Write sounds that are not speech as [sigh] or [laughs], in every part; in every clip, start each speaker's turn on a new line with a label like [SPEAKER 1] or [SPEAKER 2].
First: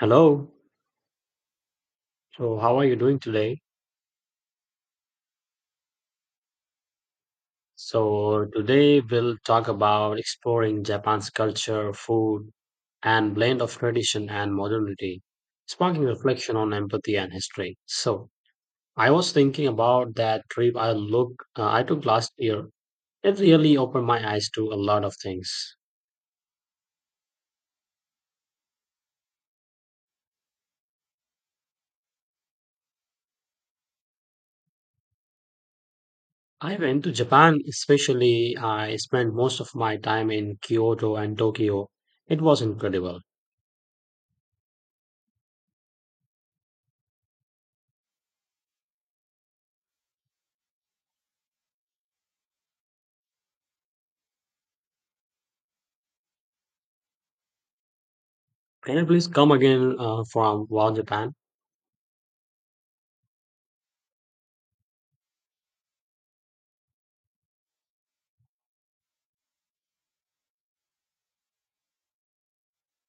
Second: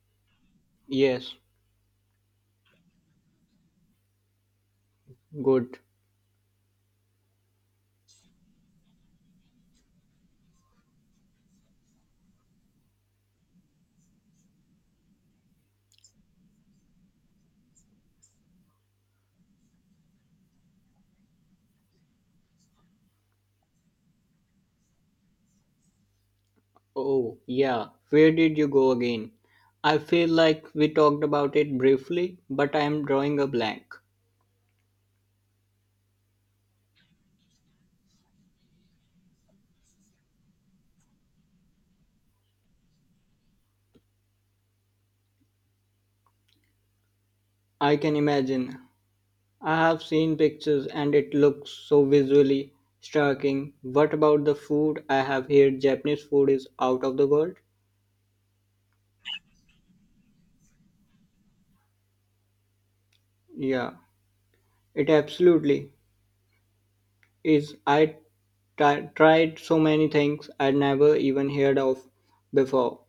[SPEAKER 1] Hello.
[SPEAKER 2] Yes,
[SPEAKER 1] So, how are you doing today?
[SPEAKER 2] good.
[SPEAKER 1] So, today we'll talk about exploring Japan's culture, food, and blend of tradition and modernity, sparking reflection on empathy and history. So, I was thinking about that trip I look I took last year. It really opened my eyes to a lot of things.
[SPEAKER 2] Oh, yeah. Where did you go again? I feel like we talked about it briefly, but I am drawing a blank.
[SPEAKER 1] I went to Japan, especially I spent most of my time in Kyoto and Tokyo. It was incredible.
[SPEAKER 2] I can imagine. I have seen pictures and it looks so visually striking. What about the food? I have heard Japanese food is out of the world.
[SPEAKER 1] Can you please come again from Wow Japan?
[SPEAKER 2] Yeah, it absolutely is. Tried so many things I'd never even heard of before.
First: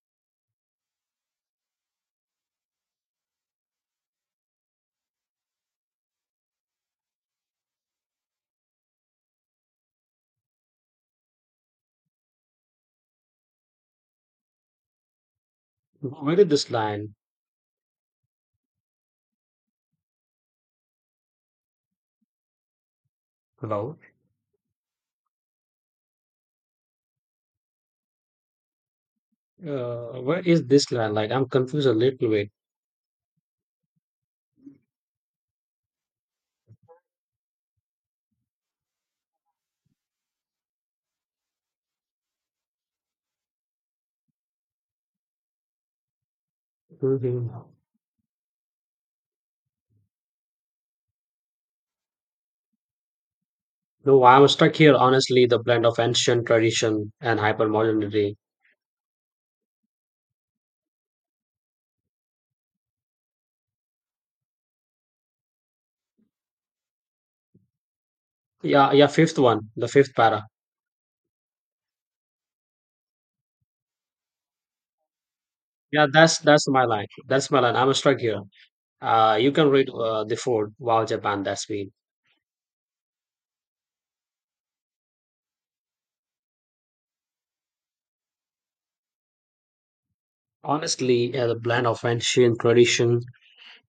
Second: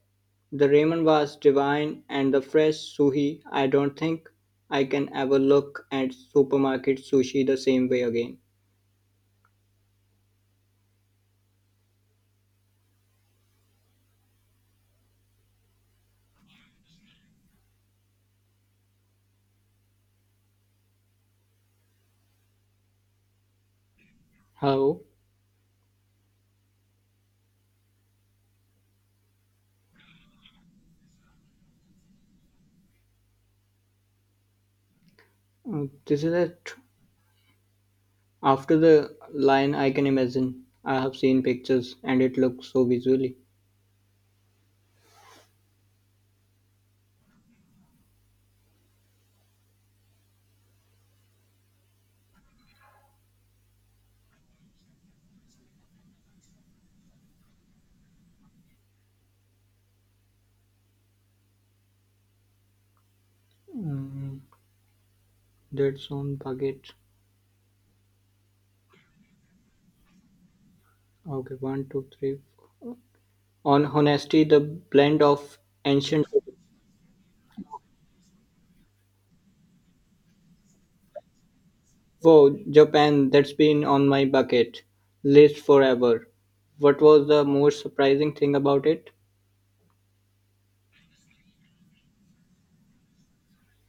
[SPEAKER 2] The ramen was divine, and the fresh sushi. I don't think I can ever look at supermarket sushi the same way again.
[SPEAKER 1] Where did this line about?
[SPEAKER 2] Hello.
[SPEAKER 1] Where is this line? Like, I'm confused a little bit.
[SPEAKER 2] This is it. After the line, I can imagine. I have seen pictures, and it looks so visually.
[SPEAKER 1] hmm No, I'm stuck here. Honestly, the blend of ancient tradition and hypermodernity.
[SPEAKER 2] Mm, that's on baguette.
[SPEAKER 1] Yeah, yeah. Fifth one, the fifth para.
[SPEAKER 2] Okay, one, two, three. On honesty, the blend of
[SPEAKER 1] Yeah,
[SPEAKER 2] ancient.
[SPEAKER 1] that's my line. That's my line. I'm stuck here. You can read the Ford. Wow, Japan, that's me.
[SPEAKER 2] Wow, Japan, that's been on my bucket list forever. What was the most surprising thing about it?
[SPEAKER 1] Honestly, yeah, the blend of ancient tradition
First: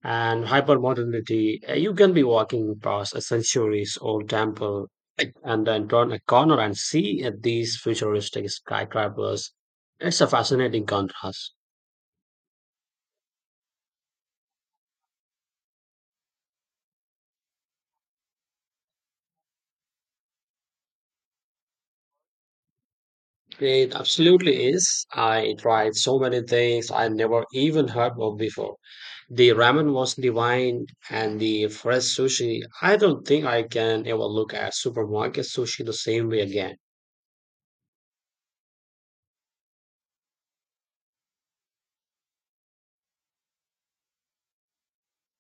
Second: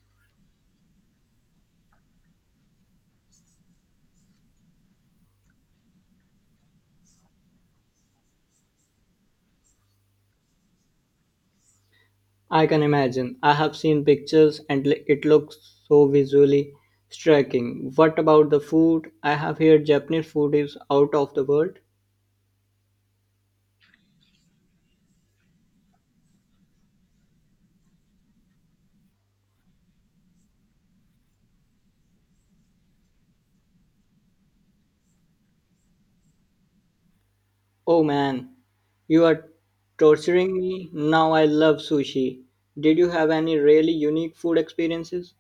[SPEAKER 1] and hypermodernity, you can be walking past a centuries old temple like, and then turn a corner and see these futuristic skyscrapers. It's a fascinating contrast.
[SPEAKER 2] I can imagine. I have seen pictures and it looks so visually striking. What about the food? I have heard Japanese food is out of the world.
[SPEAKER 1] It absolutely is. I tried so many things I never even heard of before. The ramen was divine and the fresh sushi. I don't think I can ever look at supermarket sushi the same way again.
[SPEAKER 2] Oh man, you are torturing me. Now I love sushi. Did you have any really unique food experiences?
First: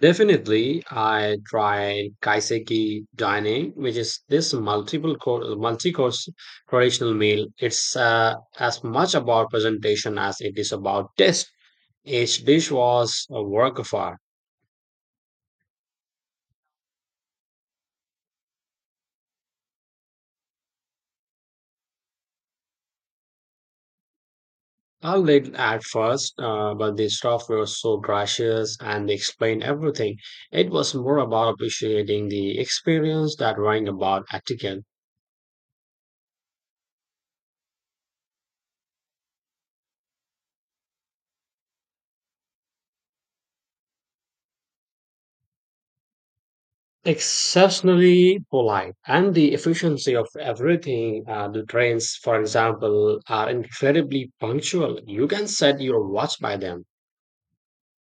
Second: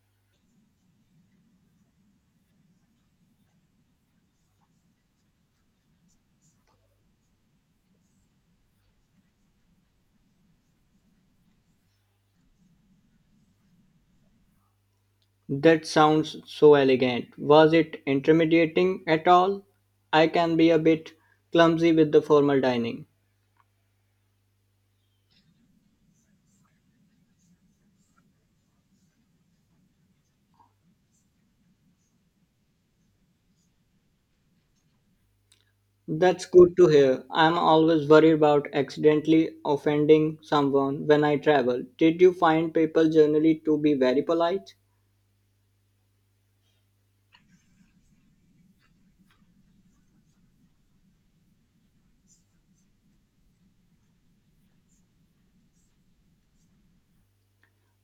[SPEAKER 1] Definitely, I tried kaiseki dining, which is this multi-course traditional meal. It's as much about presentation as it is about taste. Each dish was a work of art.
[SPEAKER 2] That sounds so elegant. Was it intimidating at all? I can be a bit clumsy with the formal dining.
[SPEAKER 1] I little at first, but the staff were so gracious and they explained everything. It was more about appreciating the experience that worrying about etiquette.
[SPEAKER 2] That's good to hear. I'm always worried about accidentally offending someone when I travel. Did you find people generally to be very polite?
[SPEAKER 1] Exceptionally polite, and the efficiency of everything, the trains for example are incredibly punctual. You can set your watch by them.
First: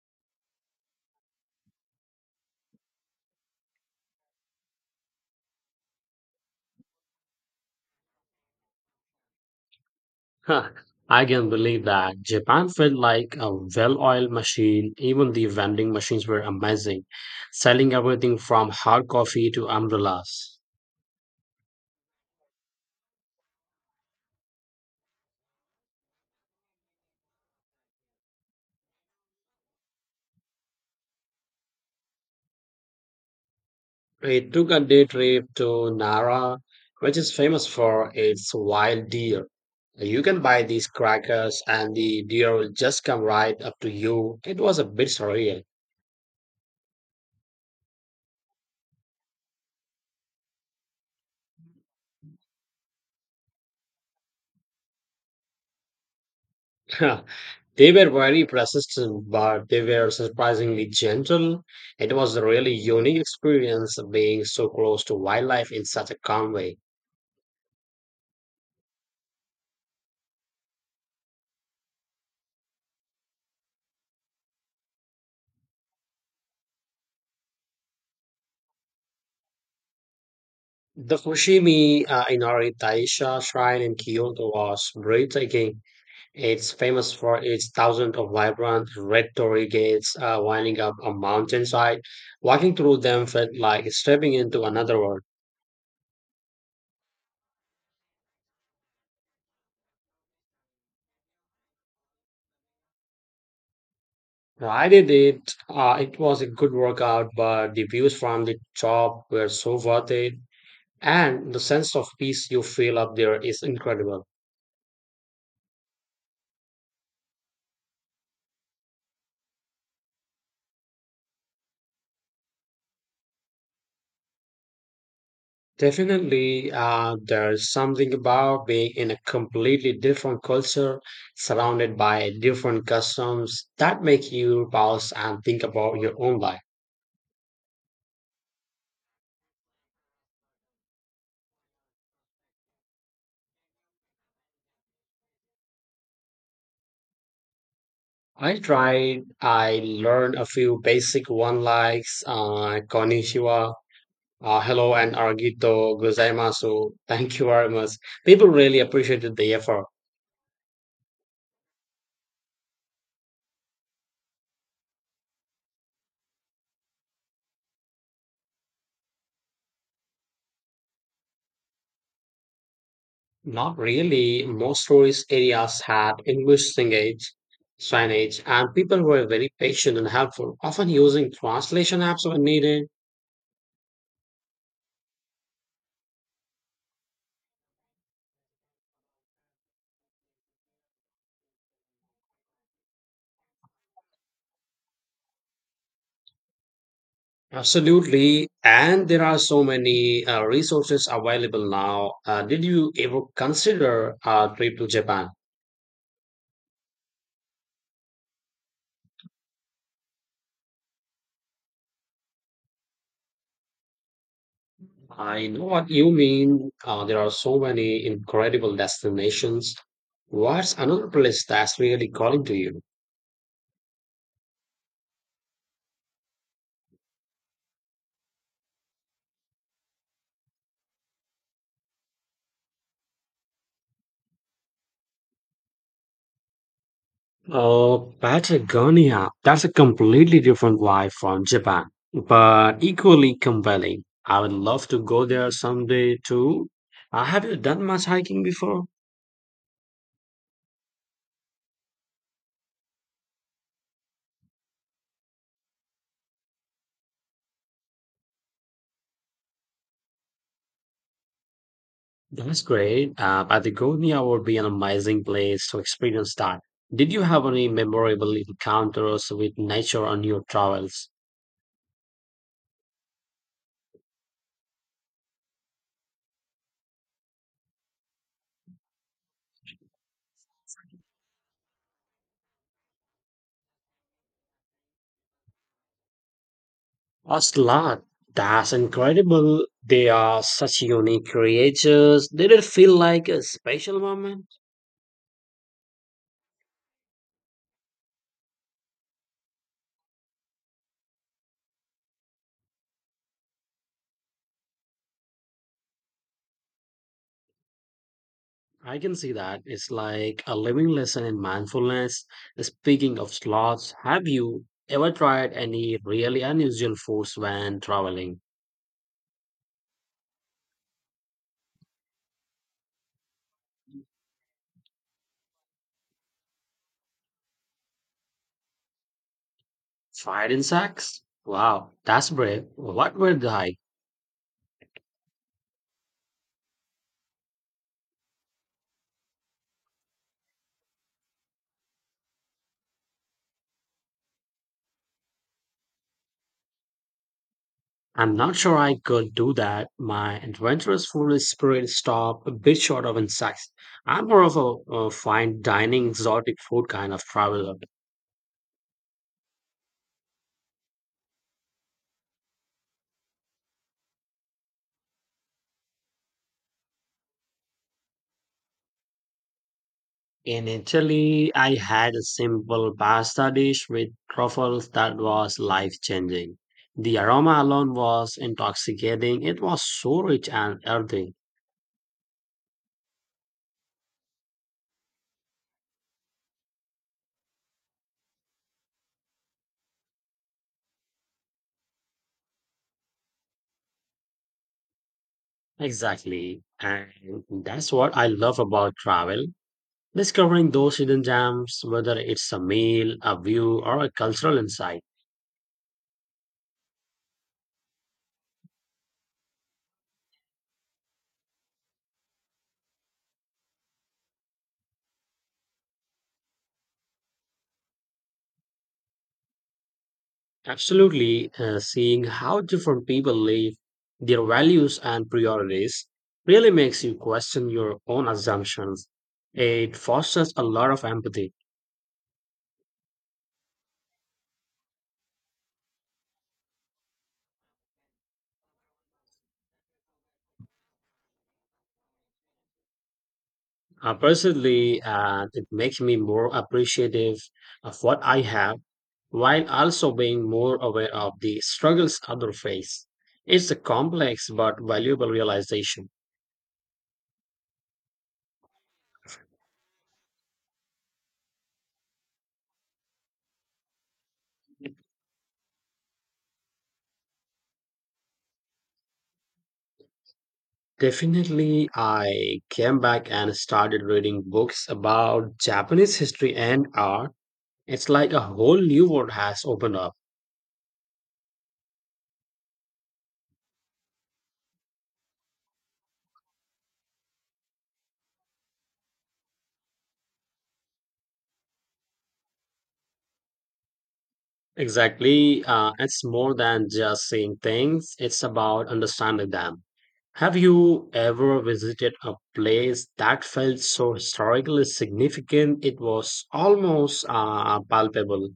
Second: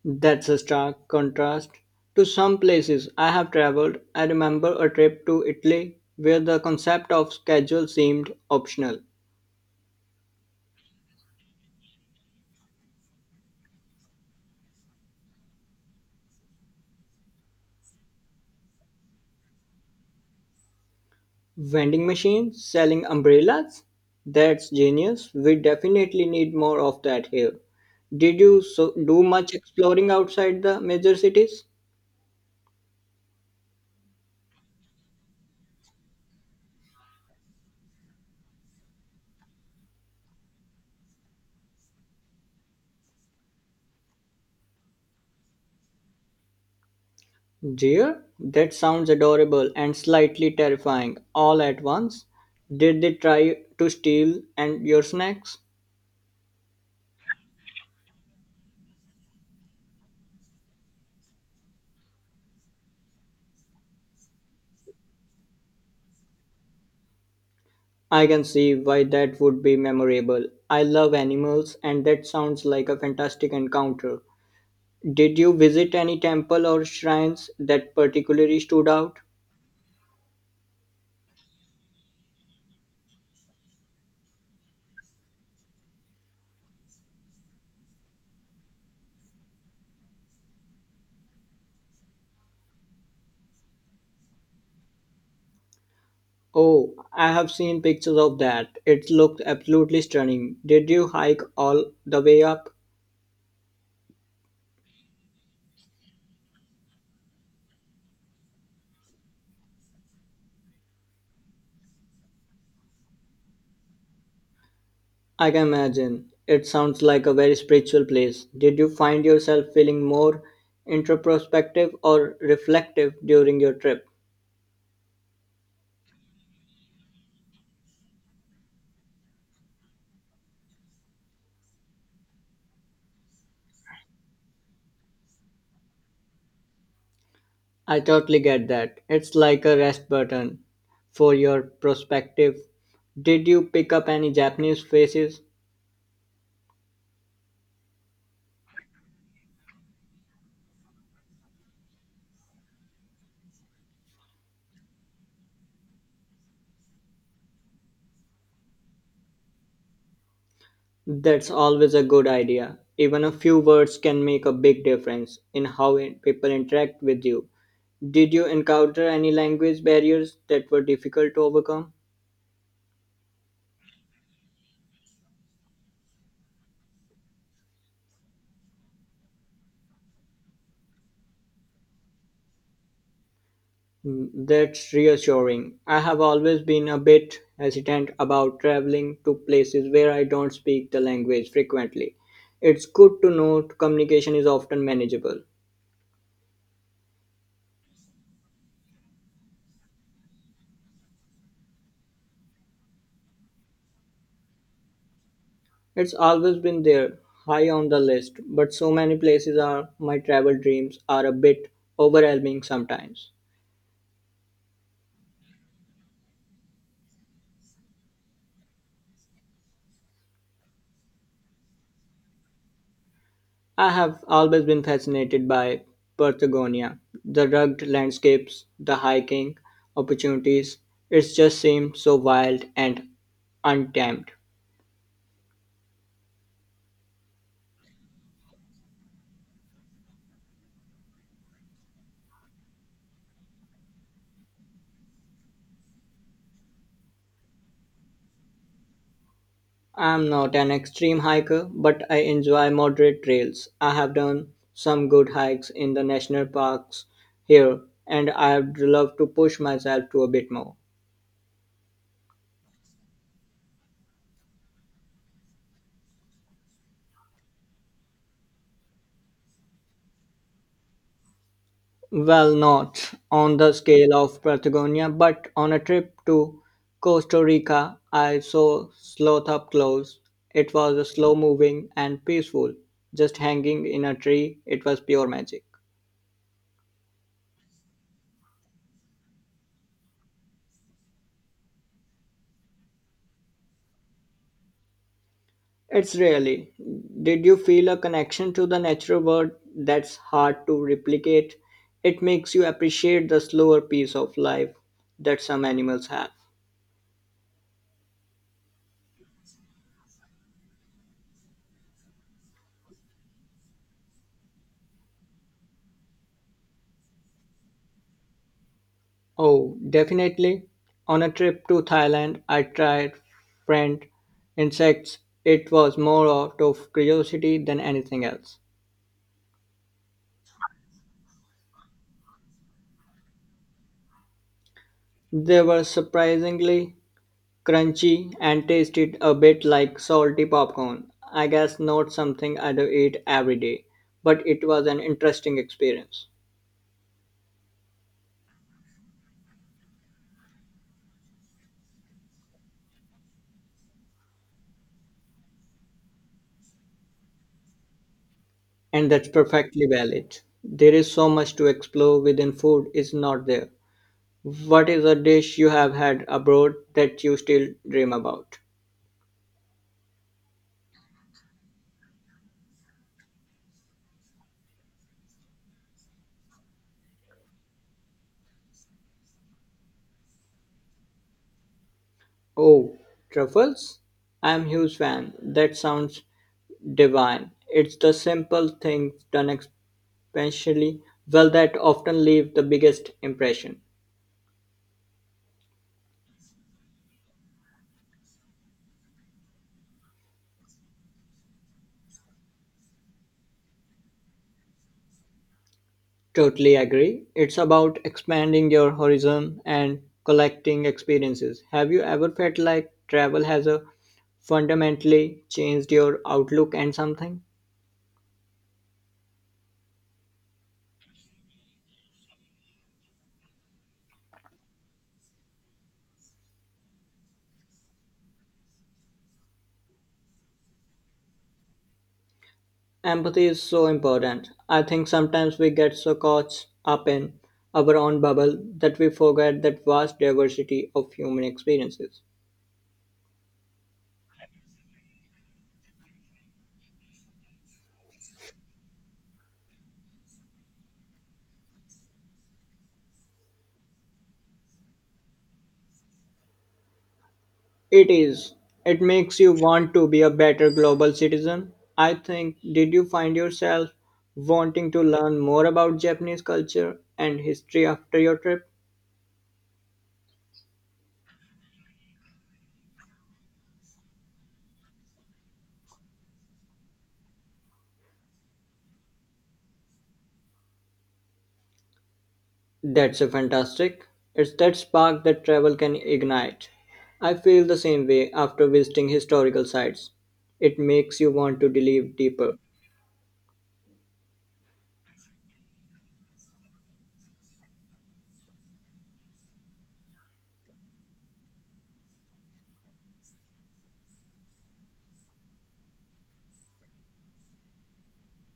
[SPEAKER 2] That's a stark contrast to some places I have traveled. I remember a trip to Italy where the concept of schedule seemed optional.
[SPEAKER 1] Huh, I can believe that Japan felt like a well-oiled machine. Even the vending machines were amazing, selling everything from hard coffee to umbrellas.
[SPEAKER 2] Vending machines selling umbrellas? That's genius. We definitely need more of that here. Did you so do much exploring outside the major cities?
[SPEAKER 1] It took a day trip to Nara, which is famous for its wild deer. You can buy these crackers, and the deer will just come right up to you. It was a bit surreal.
[SPEAKER 2] Dear, that sounds adorable and slightly terrifying all at once. Did they try to steal and your snacks?
[SPEAKER 1] [laughs] They were very persistent, but they were surprisingly gentle. It was a really unique experience being so close to wildlife in such a calm way.
[SPEAKER 2] I can see why that would be memorable. I love animals and that sounds like a fantastic encounter. Did you visit any temple or shrines that particularly stood out?
[SPEAKER 1] The Fushimi Inari Taisha shrine in Kyoto was breathtaking. It's famous for its thousands of vibrant red torii gates winding up a mountainside. Walking through them felt like stepping into another world.
[SPEAKER 2] Oh, I have seen pictures of that. It looked absolutely stunning. Did you hike all the way up?
[SPEAKER 1] I did it. It was a good workout, but the views from the top were so worth it. And the sense of peace you feel up there is incredible.
[SPEAKER 2] I can imagine. It sounds like a very spiritual place. Did you find yourself feeling more introspective or reflective during your trip?
[SPEAKER 1] Definitely, there's something about being in a completely different culture, surrounded by different customs that make you pause and think about your own life.
[SPEAKER 2] I totally get that. It's like a rest button for your perspective. Did you pick up any Japanese phrases?
[SPEAKER 1] I tried. I learned a few basic one likes, konnichiwa, hello, and arigato gozaimasu. Thank you very much. People really appreciated the effort.
[SPEAKER 2] That's always a good idea. Even a few words can make a big difference in how people interact with you. Did you encounter any language barriers that were difficult to overcome?
[SPEAKER 1] Not really. Most tourist areas had signage, and people were very patient and helpful, often using translation apps when needed.
[SPEAKER 2] That's reassuring. I have always been a bit hesitant about traveling to places where I don't speak the language frequently. It's good to know communication is often manageable.
[SPEAKER 1] Absolutely. And there are so many resources available now. Did you ever consider a trip to Japan?
[SPEAKER 2] It's always been there, high on the list, but so many places are my travel dreams are a bit overwhelming sometimes.
[SPEAKER 1] I know what you mean. There are so many incredible destinations. What's another place that's really calling to you?
[SPEAKER 2] I have always been fascinated by Patagonia, the rugged landscapes, the hiking opportunities. It just seems so wild and untamed.
[SPEAKER 1] Oh, Patagonia. That's a completely different vibe from Japan, but equally compelling. I would love to go there someday too. Have you done much hiking before?
[SPEAKER 2] I'm not an extreme hiker, but I enjoy moderate trails. I have done some good hikes in the national parks here, and I'd love to push myself to a bit more.
[SPEAKER 1] That's great. Patagonia would be an amazing place to experience that. Did you have any memorable encounters with nature on your travels?
[SPEAKER 2] Well, not on the scale of Patagonia, but on a trip to Costa Rica, I saw sloth up close. It was slow moving and peaceful, just hanging in a tree. It was pure magic.
[SPEAKER 1] A lot. That's incredible. They are such unique creatures. Did it feel like a special moment?
[SPEAKER 2] It's really. Did you feel a connection to the natural world that's hard to replicate? It makes you appreciate the slower pace of life that some animals have.
[SPEAKER 1] I can see that. It's like a living lesson in mindfulness. Speaking of sloths, have you ever tried any really unusual foods when traveling?
[SPEAKER 2] Oh, definitely. On a trip to Thailand, I tried friend insects. It was more out of curiosity than anything else.
[SPEAKER 1] Fried insects? Wow, that's brave. What were they?
[SPEAKER 2] They were surprisingly crunchy and tasted a bit like salty popcorn. I guess not something I'd eat every day, but it was an interesting experience.
[SPEAKER 1] I'm not sure I could do that. My adventurous foolish spirit stopped a bit short of insights. I'm more of a fine dining, exotic food kind of traveler.
[SPEAKER 2] And that's perfectly valid. There is so much to explore within food is not there. What is a dish you have had abroad that you still dream about?
[SPEAKER 1] In Italy, I had a simple pasta dish with truffles that was life changing. The aroma alone was intoxicating. It was so rich and earthy.
[SPEAKER 2] Oh, truffles? I'm huge fan. That sounds divine. It's the simple things done especially well that often leave the biggest impression.
[SPEAKER 1] Exactly. And that's what I love about travel. Discovering those hidden gems, whether it's a meal, a view, or a cultural insight.
[SPEAKER 2] Totally agree. It's about expanding your horizon and collecting experiences. Have you ever felt like travel has a fundamentally changed your outlook and something?
[SPEAKER 1] Absolutely, seeing how different people live, their values, and priorities really makes you question your own assumptions. It fosters a lot of empathy.
[SPEAKER 2] Empathy is so important. I think sometimes we get so caught up in our own bubble that we forget that vast diversity of human experiences.
[SPEAKER 1] Personally, it makes me more appreciative of what I have while also being more aware of the struggles others face. It's a complex but valuable realization.
[SPEAKER 2] It is. It makes you want to be a better global citizen. I think, did you find yourself wanting to learn more about Japanese culture and history after your trip?
[SPEAKER 1] Definitely, I came back and started reading books about Japanese history and art. It's like a whole new world has opened up.
[SPEAKER 2] That's a fantastic. It's that spark that travel can ignite. I feel the same way after visiting historical sites. It makes you want to delve deeper.
[SPEAKER 1] Exactly. It's more than just seeing things, it's about understanding them. Have you ever visited a place that felt so historically significant it was almost palpable?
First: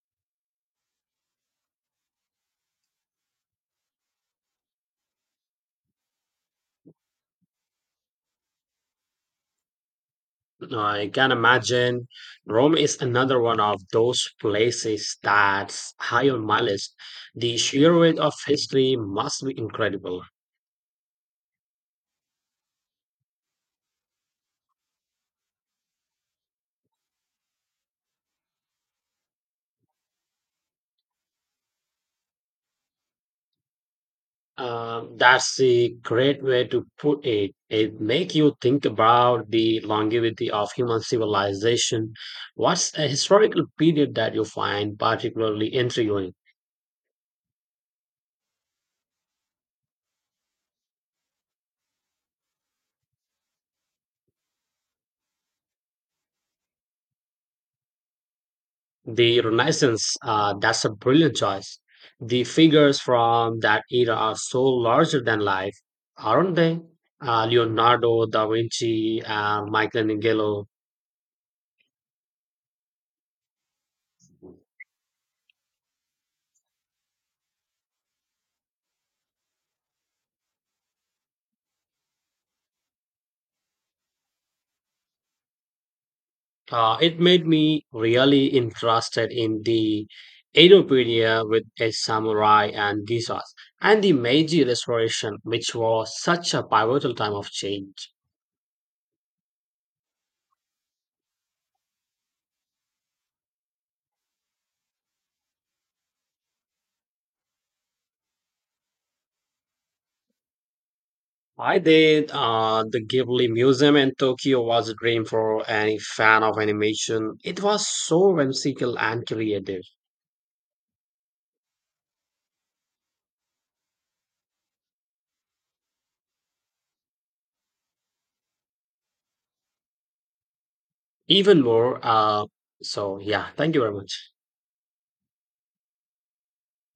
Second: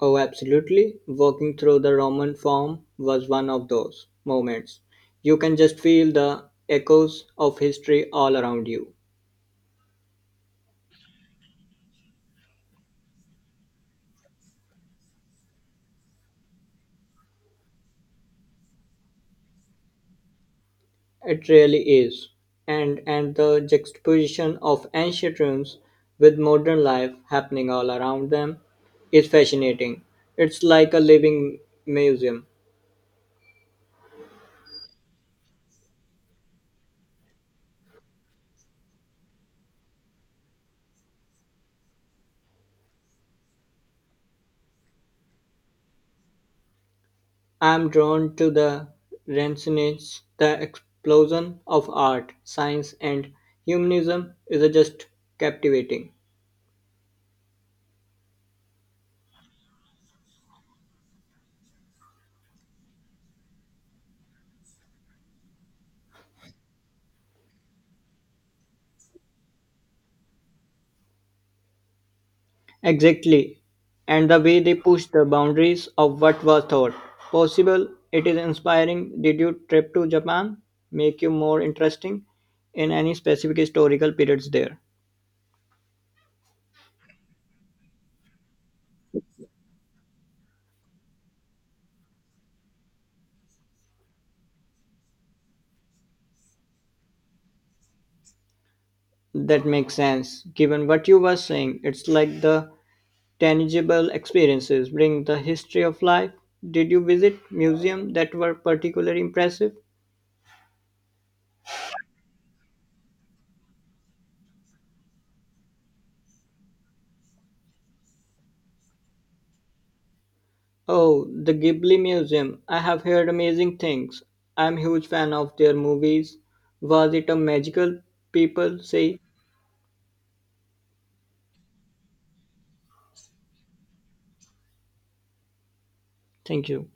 [SPEAKER 2] Oh, absolutely. Walking through the Roman Forum was one of those moments. You can just feel the echoes of history all around you.
[SPEAKER 1] I can imagine Rome is another one of those places that's high on my list. The sheer weight of history must be incredible.
[SPEAKER 2] It really is. And the juxtaposition of ancient rooms with modern life happening all around them is fascinating. It's like a living museum.
[SPEAKER 1] That's a great way to put it. It make you think about the longevity of human civilization. What's a historical period that you find particularly intriguing?
[SPEAKER 2] I'm drawn to the Renaissance, the explosion of art, science and humanism is just captivating.
[SPEAKER 1] The Renaissance, that's a brilliant choice. The figures from that era are so larger than life, aren't they? Leonardo da Vinci and Michelangelo.
[SPEAKER 2] Exactly. And the way they pushed the boundaries of what was thought possible, it is inspiring. Did your trip to Japan make you more interesting in any specific historical periods there?
[SPEAKER 1] It made me really interested in the Edopedia with a samurai and Gisas, and the Meiji Restoration, which was such a pivotal time of change.
[SPEAKER 2] That makes sense. Given what you were saying, it's like the tangible experiences bring the history of life. Did you visit museums that were particularly impressive?
[SPEAKER 1] I did. The Ghibli Museum in Tokyo was a dream for any fan of animation. It was so whimsical and creative.
[SPEAKER 2] Oh, the Ghibli Museum. I have heard amazing things. I'm huge fan of their movies. Was it a magical people say?
[SPEAKER 1] Even more. Yeah, thank you very much.
[SPEAKER 2] Thank you.